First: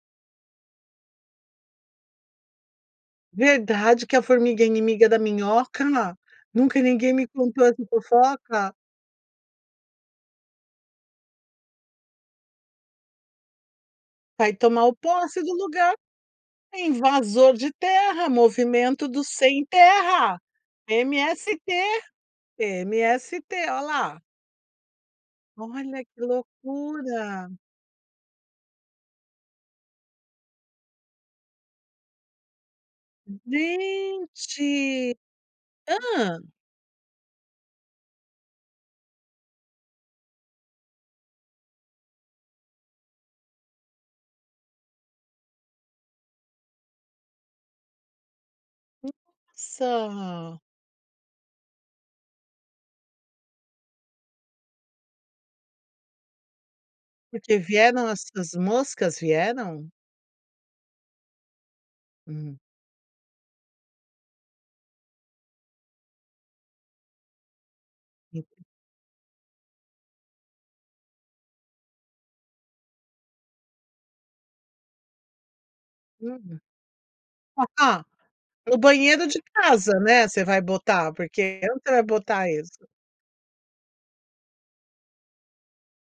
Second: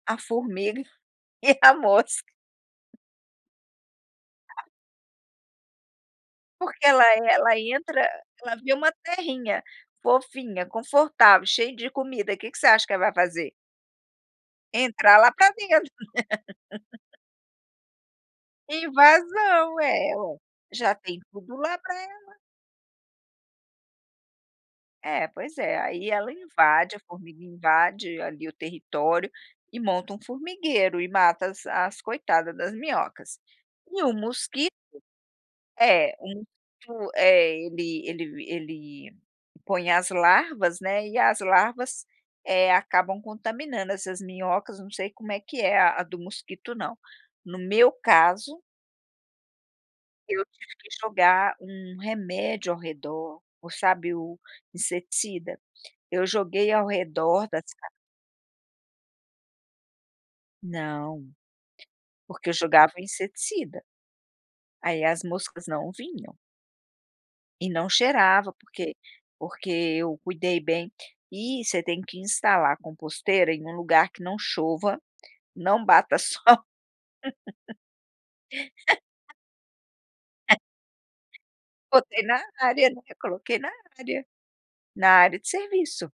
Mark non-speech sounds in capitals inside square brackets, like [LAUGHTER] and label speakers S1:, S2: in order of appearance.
S1: A formiga e a mosca.
S2: Verdade que a formiga
S1: A
S2: é inimiga da minhoca? Nunca
S1: Porque ela
S2: ninguém me
S1: ela
S2: contou essa
S1: entra ela vê
S2: fofoca.
S1: uma terrinha, fofinha, confortável, cheia de comida, que que você acha que ela vai fazer?
S2: Vai tomar o
S1: Entrar lá
S2: posse
S1: pra
S2: do
S1: dentro.
S2: lugar.
S1: [LAUGHS]
S2: Invasor de terra, movimento do
S1: Invasão, é!
S2: sem-terra,
S1: Olha, já tem tudo
S2: MST,
S1: lá pra ela.
S2: MST. Ó lá.
S1: É, pois é.
S2: Olha
S1: Aí
S2: que
S1: ela invade a formiga
S2: loucura.
S1: invade ali o território e monta um formigueiro e mata as as coitada das minhocas. E o mosquito
S2: Gente!
S1: é
S2: Hã.
S1: um fu é, ele ele ele põe as larvas, né, e as larvas, eh, acabam contaminando essas minhocas, não sei como é que é a do mosquito não. No meu caso eu
S2: Nossa!
S1: tive que jogar um remédio ao redor, o, sabe, o inseticida? Eu joguei ao
S2: Por
S1: redor
S2: que
S1: das ca
S2: vieram as suas moscas, vieram?
S1: Não. Porque eu
S2: Hum.
S1: jogava inseticida. Aí as moscas não vinham. E não
S2: Uhum.
S1: cheirava, porque porque eu cuidei bem. E você tem que instalar a composteira em um lugar que não chova, não bata sol.
S2: Uhum. Ah, no banheiro
S1: [LAUGHS]
S2: de casa, né, você
S1: [LAUGHS]
S2: vai botar? Porque onde você vai
S1: Botei na
S2: botar
S1: na
S2: isso?
S1: área, né, coloquei na área. Na área de serviço.